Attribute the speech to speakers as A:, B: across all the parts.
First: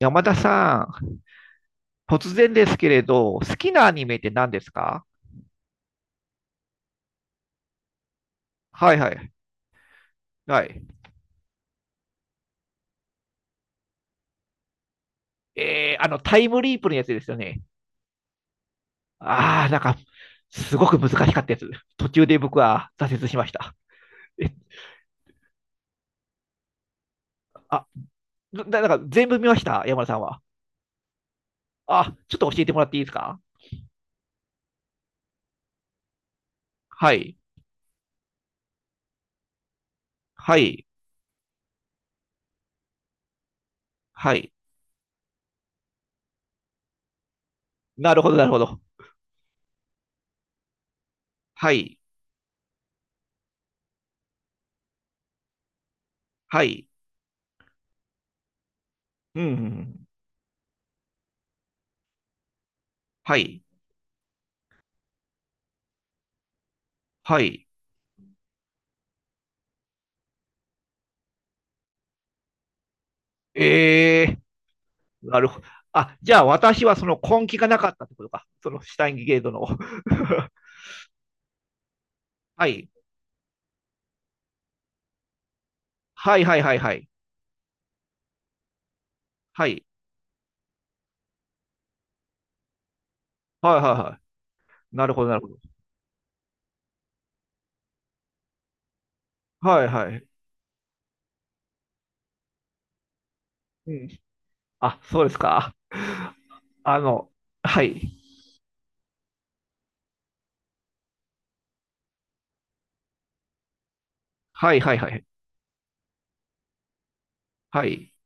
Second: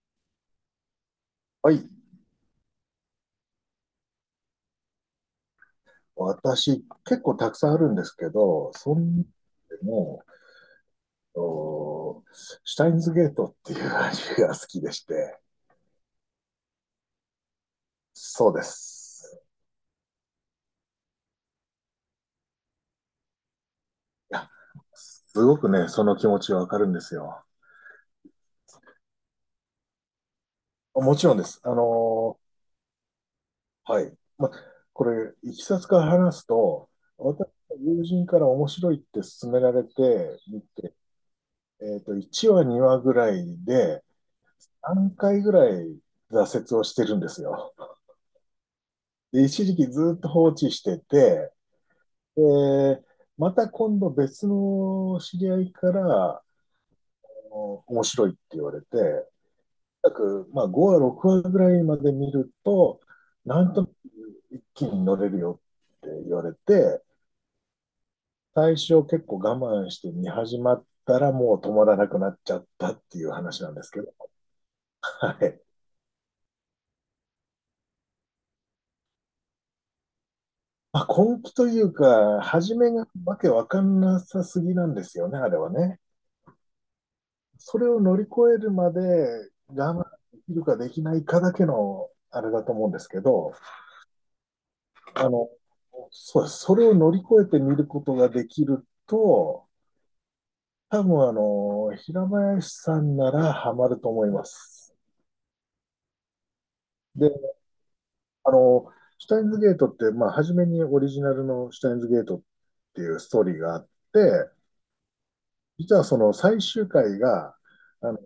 A: 山田さ
B: はい。
A: ん、突然ですけれど、好きなアニメって何ですか？
B: 私、結構たくさんあるんですけど、
A: は
B: そ
A: いは
B: んで
A: い。
B: も、
A: はい。
B: おシュタインズゲートっていう味が好きでして、
A: あの、タイムリープのやつですよね。
B: そうです。
A: ああ、なんか、すごく難しかったやつ。途中で僕は挫折しました。
B: い
A: え、
B: や、すごくね、その気持ちはわかるんですよ。
A: あ、なんか全部見ました、山田さんは？
B: もちろんです。
A: あ、ちょっと教えてもらっていいですか？
B: はい。これ、いきさつから話すと、
A: はい。
B: 私の友人から面白いって勧められて
A: は
B: 見
A: い。
B: て、1話、2話ぐらいで、
A: はい。
B: 何回ぐらい挫折をしてるんですよ。
A: なるほど、なるほど。
B: で、一時期ずっと放置してて、
A: はい。
B: で、また今度別の知り合いから、あ
A: はい。
B: の面白いって言われて、
A: うん。
B: 約、5話、6話ぐらいまで見ると、
A: はい。
B: なんと一気に乗れるよって言われて、
A: はい。
B: 最初結構我慢して見始まったらもう止まらなくなっちゃったっていう話なんですけど、
A: えー、
B: は
A: なるほ
B: い。
A: ど。あ、じゃあ私はその根気がなかったってことか。そのシュタインゲートの。
B: まあ、根気というか、
A: は
B: 初
A: い。
B: めがわけわかんなさすぎなんですよね、あれはね。
A: はいはいはいはい。
B: それを乗り越えるまで
A: はい。
B: 我慢できるかできないかだけのあれだと思うんですけど、
A: はいはいはい。なるほ
B: あ
A: どなるほ
B: の、
A: ど。
B: そうです。それを乗り越えてみることができると、
A: はいはい。
B: 多分、平林さんならハマ
A: う
B: ると
A: ん。
B: 思います。
A: あ、そうですか。あの、
B: で、
A: はい。
B: あの、シュタインズゲートって、まあ、初めにオリジナルのシュタインズゲートっていうストーリーがあって、
A: はいはいはい。
B: 実はその最終回が、
A: はい。
B: あの、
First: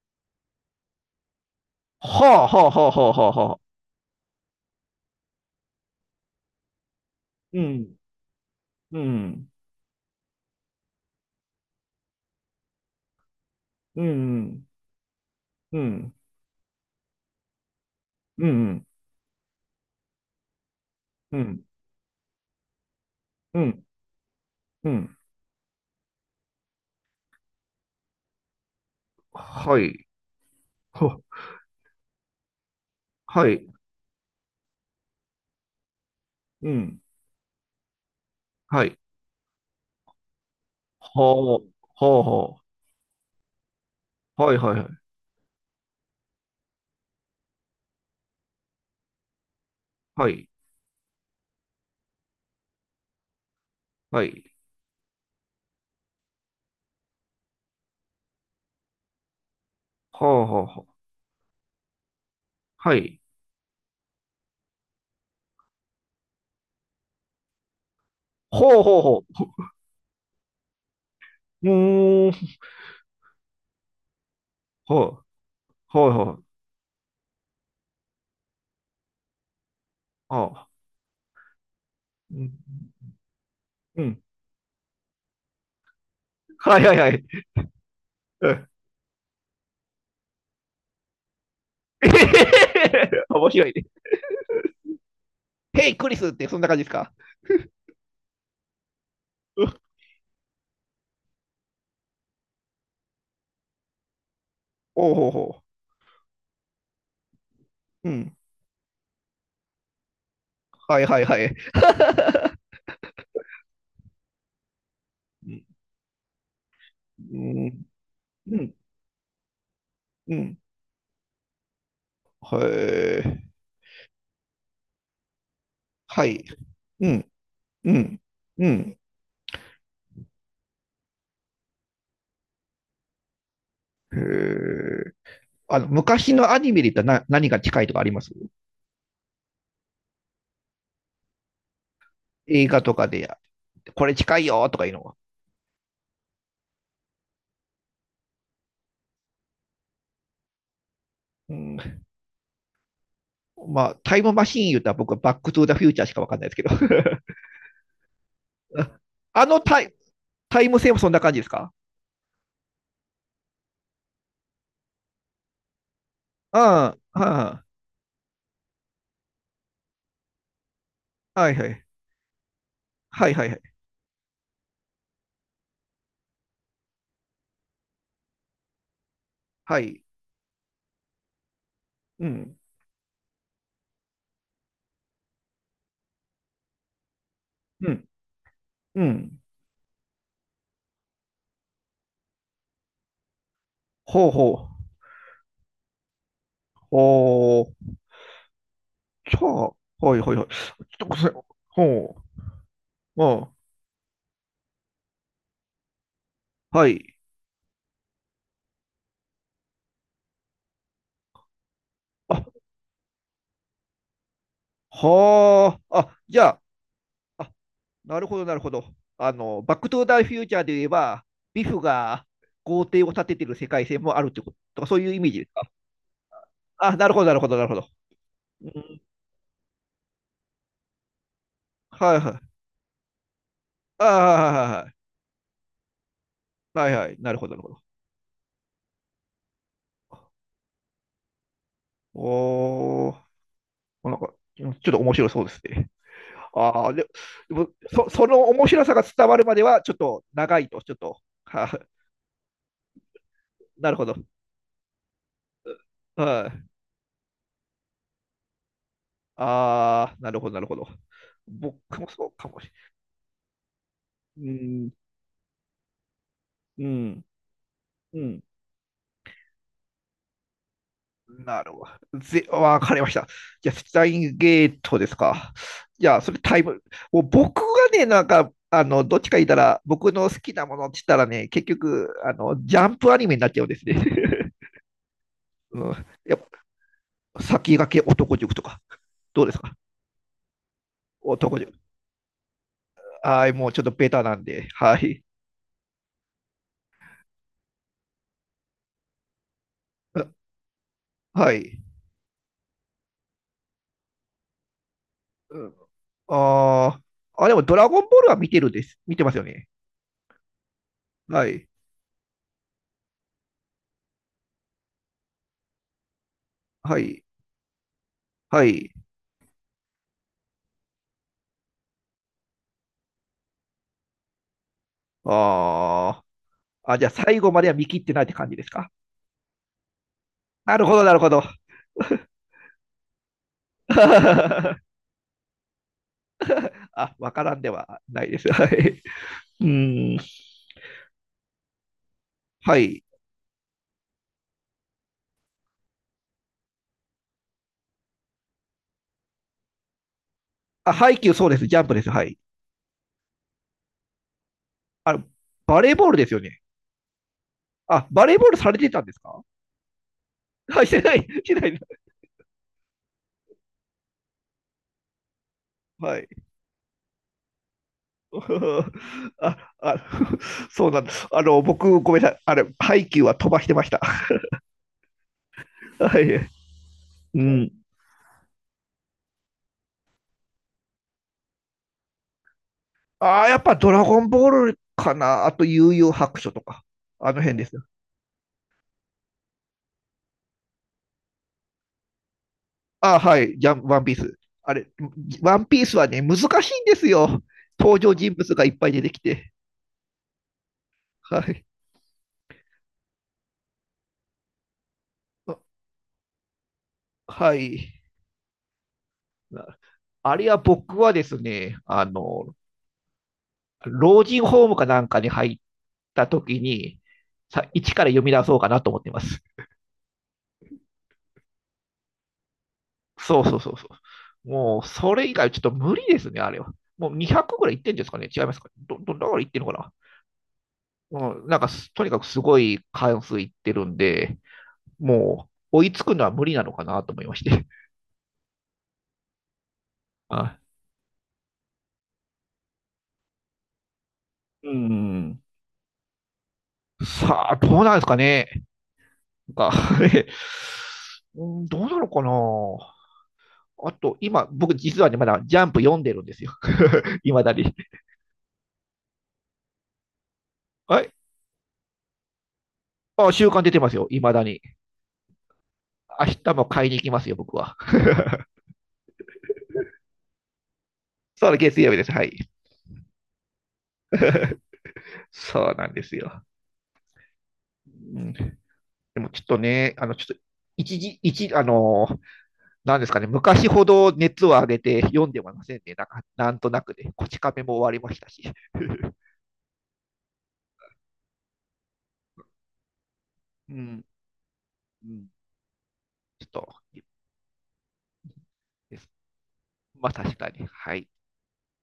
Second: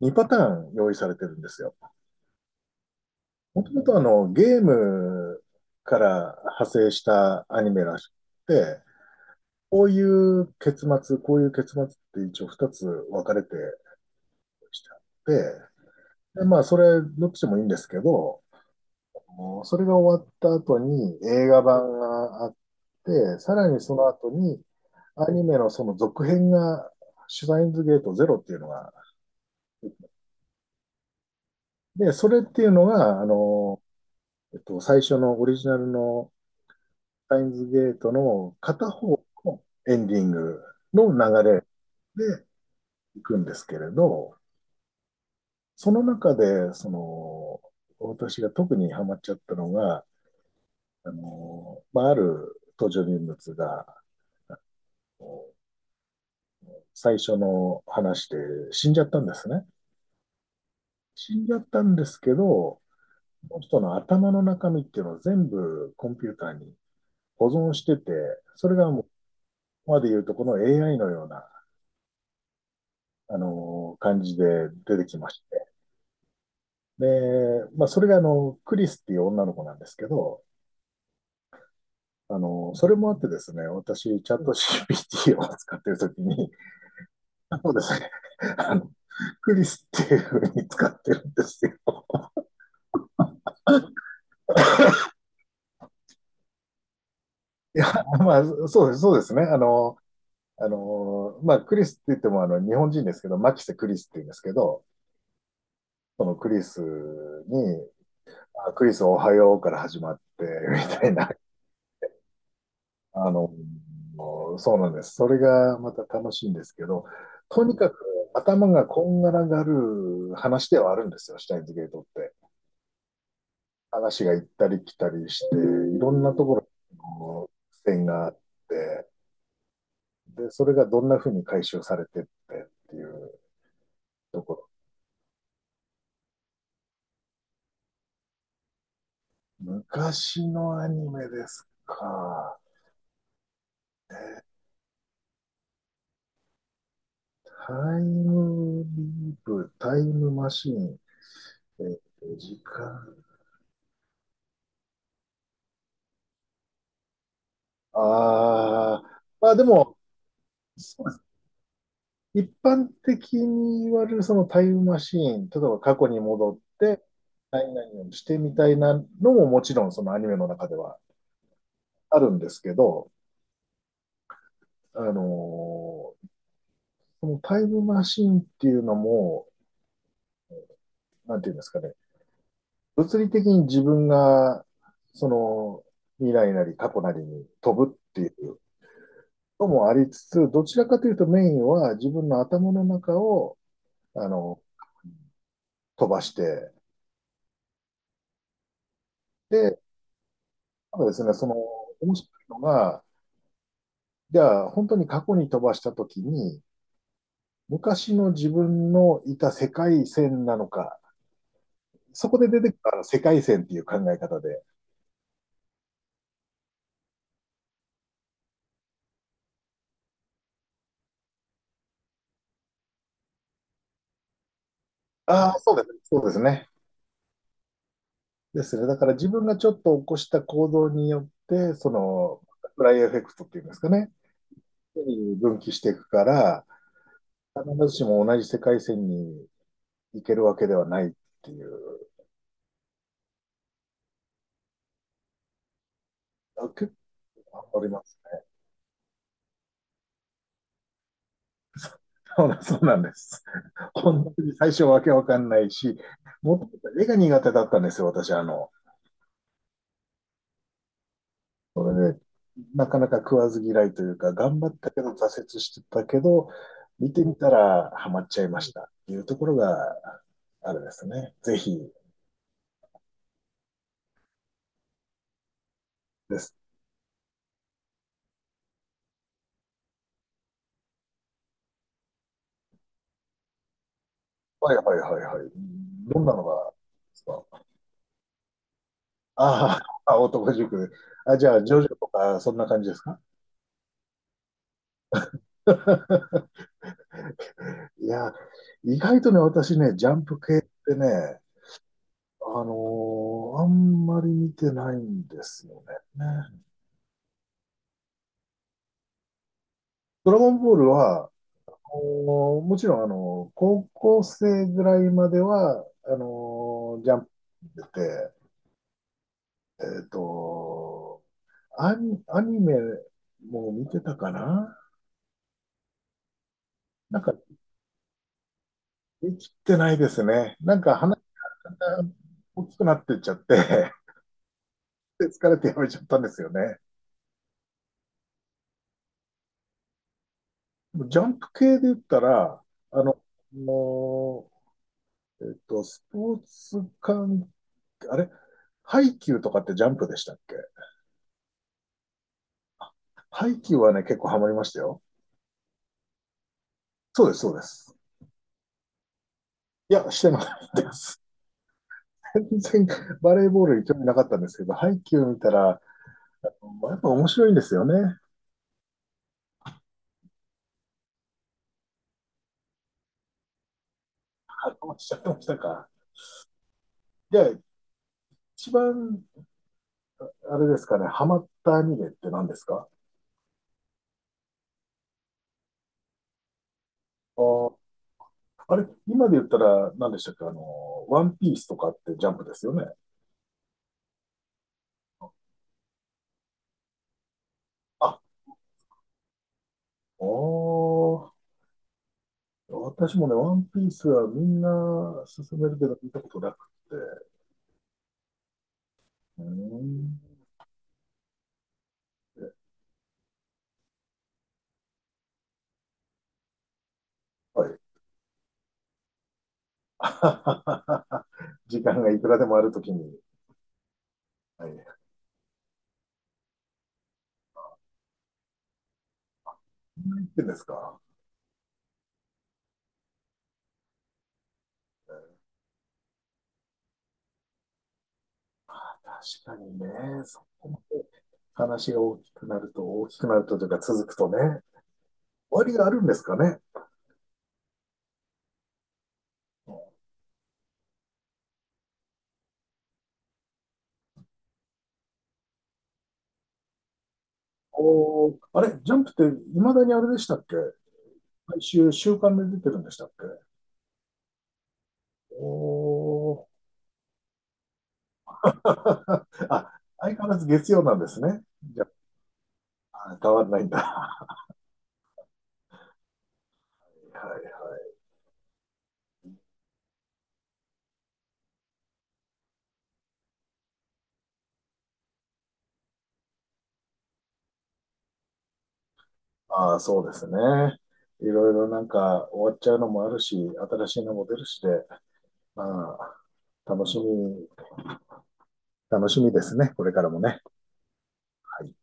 B: 2パターン用意されてるんですよ。
A: はあはあはあはあはあはあ。
B: もともと、ゲームから派生した
A: う
B: アニメ
A: ん。
B: らしくて、
A: うん。
B: こういう結末、こういう結末って一応二つ分かれて
A: うん。
B: きてあっ
A: う
B: て、
A: ん。
B: でまあ、それ、どっちでもいいんですけど、
A: うん。
B: もうそれが終わった後に
A: う
B: 映画
A: ん。
B: 版があって、さ
A: う
B: らに
A: ん。
B: その後に
A: うん。
B: アニメのその続編が、シュタインズゲートゼロっていうのが、
A: はい。ほ
B: で、それっていうのが、
A: はい。
B: 最初のオリジナルの
A: うん。
B: タインズゲートの
A: は
B: 片
A: い。
B: 方のエンディング
A: は
B: の流
A: あ。は
B: れ
A: あ
B: で
A: は
B: 行くんですけれど、
A: あ。はいはいはい。
B: その中で、私が特にハマっちゃったのが、
A: はい。
B: ある登場人物が、
A: はい。
B: 最初の話で死んじゃったんですね。
A: はあ、はあ、は
B: 死んじゃったんですけど、
A: あ。はい。
B: その人の頭の中身っていうのを全部コンピューターに保存してて、それ
A: ほう
B: が
A: ほう
B: もう、こ
A: ほ
B: こまで言うとこの AI のような、
A: う。うーん。
B: 感じで出
A: ほ
B: てき
A: う
B: まして、
A: ほうほう、
B: で、まあ、それがあの、クリスっていう女の子なんですけど、
A: ああ。
B: あ
A: うん。
B: の、それもあってですね、
A: う
B: 私、
A: ん
B: チャット GPT を使ってるときに、
A: はいはいはい。
B: そうですね、
A: うん。
B: あの、クリスっていうふうに使ってるんですよ。
A: 面白いね。ヘイクリスってそんな感じですか？
B: いや、まあ、そうです、そうですね。
A: うん
B: クリスって言っても、日本人ですけど、マキセクリスって言うんですけど、
A: ほうほうほ
B: そのクリスに、
A: う。うん。
B: あクリスおはようから始まって、み
A: はい
B: たい
A: はい
B: な
A: はい。
B: あの、そうなんです。それ
A: うん。
B: がまた楽しいんですけど、
A: う
B: とに
A: ん。
B: かく頭がこんがらが
A: う
B: る
A: ん。
B: 話ではあるんですよ、シュタインズゲートって。
A: へえ。
B: 話が行ったり来たりして、いろん
A: は
B: な
A: い。
B: ところ
A: うん。
B: の
A: う
B: 線
A: ん。
B: があっ
A: うん。
B: て、で、それがどんな風に回収されてってっていう
A: へ
B: ところ。
A: え。あの、昔のアニメで言ったら何が近いとかあります？
B: 昔のアニメですか。
A: 映画とかで、これ近いよとかいうのは。
B: タイムリープ、タイムマシーン、
A: う
B: えー
A: ん、
B: 時間。
A: まあ、タイムマシーン言うたら僕はバックトゥーザフューチャーしかわかんないですけど。
B: ああ、
A: あ
B: まあ
A: の
B: で
A: タイ
B: も、
A: タイム線もそんな感じですか？
B: 一般的に言われるそのタイムマシーン、例えば過去に戻
A: う
B: っ
A: ん、は
B: て
A: あ、
B: 何々をしてみたいなのももちろんそのアニメの中では
A: はいはい。
B: あるんですけど、
A: はいはいはい。
B: あのーそのタイムマシーンっていうのも、
A: はい。
B: なんていうんですかね、
A: うん、
B: 物理的に自分がその未来なり過去なりに飛
A: う
B: ぶっ
A: ん、
B: ていう
A: うん。
B: のもありつつ、どちらかというとメインは自分の頭の中をあ
A: ほう
B: の
A: ほう。
B: 飛ばして、
A: ほう。じゃあ、は
B: で、
A: いはいはい。ちょっ
B: た
A: と
B: だで
A: ごめん
B: す
A: な
B: ね、
A: さい。
B: その
A: ほ
B: 面白いのが、
A: う。うん。
B: じゃあ、本当に過去に飛ばしたときに、
A: はい。
B: 昔の自分のいた世界線なのか、そこ
A: あ、
B: で出てきた世界線っていう考え方で、
A: はあ。あ、じゃあ、あ、なるほどなるほど。あの、バックトゥーザフューチャーで言えば、ビフが豪邸を建ててる世界線もあるってこととか、そういうイメージ？
B: ああ、そうですね、そうですね。
A: あ、なるほど、なるほど、なるほど。
B: で
A: う
B: すね。だ
A: ん
B: から自分がちょっと起こした行動によって、
A: はいはい。
B: フライエフェクトっていうんですか
A: あ
B: ね、
A: あ、はいはいはい。
B: 分岐していくから、
A: はいはい。なるほど、なるほ
B: 必
A: ど。
B: ずしも同じ世界線に行けるわけではないっていう、
A: おー、なんか、ちょっと面白そうですね。ああ、
B: 結
A: で、でも
B: 構あります。
A: その面白さが伝わるまでは、ちょっと長いと、ちょっと、はあ、
B: そうだそうなんです。
A: なるほど。
B: 本当に最初わけわかんないし、
A: は
B: も
A: い。
B: ともと絵が苦手だったんですよ、私。
A: ああ、なるほど、なるほど。
B: そ
A: 僕も
B: れで、
A: そうかもしれな
B: な
A: い。
B: かなか食わず嫌いというか、
A: う
B: 頑張っ
A: ん、
B: たけど挫折してたけど、
A: う
B: 見
A: ん、
B: てみたらハ
A: う
B: マっち
A: ん。
B: ゃいましたっていうところがあれですね。ぜ
A: なる
B: ひ
A: ほど。わかりました。じゃあ、スタインゲートですか。じゃあ、それ
B: です。
A: タイム、もう僕がね、なんか、あの、どっちか言ったら、僕の好きなものって言ったらね、結局、あの、ジャンプアニメになっちゃうんですね。
B: はいはいはいはい。
A: うん、
B: どんな
A: やっ
B: のがです
A: ぱ、
B: か？
A: 先駆け男塾とか、どうですか？
B: ああ、男塾。
A: 男
B: あ、じゃあ、
A: 塾。
B: ジョジョとか、そんな感じですか？
A: はい、もうちょっとベタなんで、はい。
B: いや、意外とね、私ね、ジャンプ
A: あ
B: 系ってね、
A: はい。
B: あのあんまり見てないんで
A: う
B: す
A: ん
B: よね。
A: あー、あ、でも、ドラゴンボールは見てるです。見てますよね。
B: ドラゴンボールは、
A: はい。
B: もちろん、高校生ぐらいまでは、
A: は
B: ジャ
A: い。
B: ンプ出て、
A: はい。
B: えっと、アニメも見てたかな。
A: ああ。あ、じゃあ
B: なんか、
A: 最後までは見切ってないって感じですか。
B: できてないですね。
A: な
B: なん
A: るほ
B: か
A: ど、
B: 話
A: なる
B: が
A: ほど。
B: 大きくなってっちゃって、で疲れてやめちゃったんですよね。
A: あ、わからんではないです。はい。うん。
B: ジャンプ系で言ったら、
A: は
B: あ
A: い。
B: の、もうえっと、スポーツ関係、ハイキューとかってジャンプでしたっけ？
A: あ、ハイキューそうです。ジャンプです。はい。
B: ハイキューはね、結構ハマりましたよ。
A: あの、バレーボールですよね。
B: そうです、そうです。
A: あ、バレーボールされてたんですか？
B: いや、してな
A: は
B: い
A: い、し
B: で
A: てない、
B: す。
A: してない。
B: 全然バレーボールに興味なかったんですけど、ハイキュー見たら、
A: はい。
B: やっぱ面白いんですよね。
A: あ、あ、そうなんだ。あの、僕、ごめんなさい。あれ、ハイキューは飛ばしてました。
B: ハマっちゃってましたか。
A: はい。う
B: で、
A: ん。
B: 一番、あれですかね、ハマったアニメって何ですか？
A: ああ、やっぱドラゴンボールかな。あと、悠々白書とか。あの
B: あ
A: 辺で
B: ー、
A: すね。
B: あれ、今で言ったら何でしたっけ、あの、ワンピースとかってジャンプですよね。
A: あ、はい、じゃん、ワンピース。あれ、ワンピースはね、難しいんですよ。登場
B: あ、
A: 人物がいっぱい出てきて。
B: おー。
A: はい。
B: 私もね、ワンピースはみんな勧
A: あ
B: めるけど見たことなくて。
A: はい。
B: うーん。
A: あれは僕はですね、あの、老人ホームかなんかに入った時に、
B: はい。
A: 一から読み出そうかなと思ってます。
B: 時間がいくらでもあるときに。
A: そうそうそうそう。
B: は
A: も
B: い。
A: う、それ以外ちょっと無理ですね、あれは。もう200ぐらいいってんですかね、違いますかだからいってんのか
B: 何言ってんですか。
A: な。うん、なんかす、とにかくすごい関数いってるんで、もう追いつくのは無理なのかなと思いまして。
B: 確かにね、そ
A: あ
B: こまで話が大きくなると、大きくなるとというか続くとね、終
A: うん
B: わりがあるんですかね。
A: さあ、どうなんですかね。なんか うん、どうなのかな。あと、今、僕実はね、まだジャンプ読んでるんですよ。いまだに。
B: おー、あれ、ジャンプって未だにあれでしたっけ？
A: はい。
B: 毎週週刊で出てるんでしたっけ？
A: あ、週刊出てますよ。いまだに。明
B: おー。
A: 日も買いに行きますよ、僕は。
B: あ、相変わらず月曜なんですね。
A: そうだ、月
B: じゃ
A: 曜日です。はい。
B: あ、変わらないんだ。
A: そうなんですよ。
B: はいはい。
A: うん、でもちょっとね、あの、ちょっと、一時、一、あの、なんですかね、昔ほど熱を上げて読んではませんね。なんかなんとなくでね、こち亀も終わりましたし、ょ
B: ああ、そうですね。いろいろなんか終わっちゃうのもあるし、
A: う
B: 新し
A: ん。
B: いのも出るしで、ま
A: ちょっと、
B: あ、楽しみ、
A: で
B: 楽
A: す
B: しみですね。これか
A: ま
B: ら
A: あ
B: も
A: 確
B: ね。
A: かに、はい。
B: はい。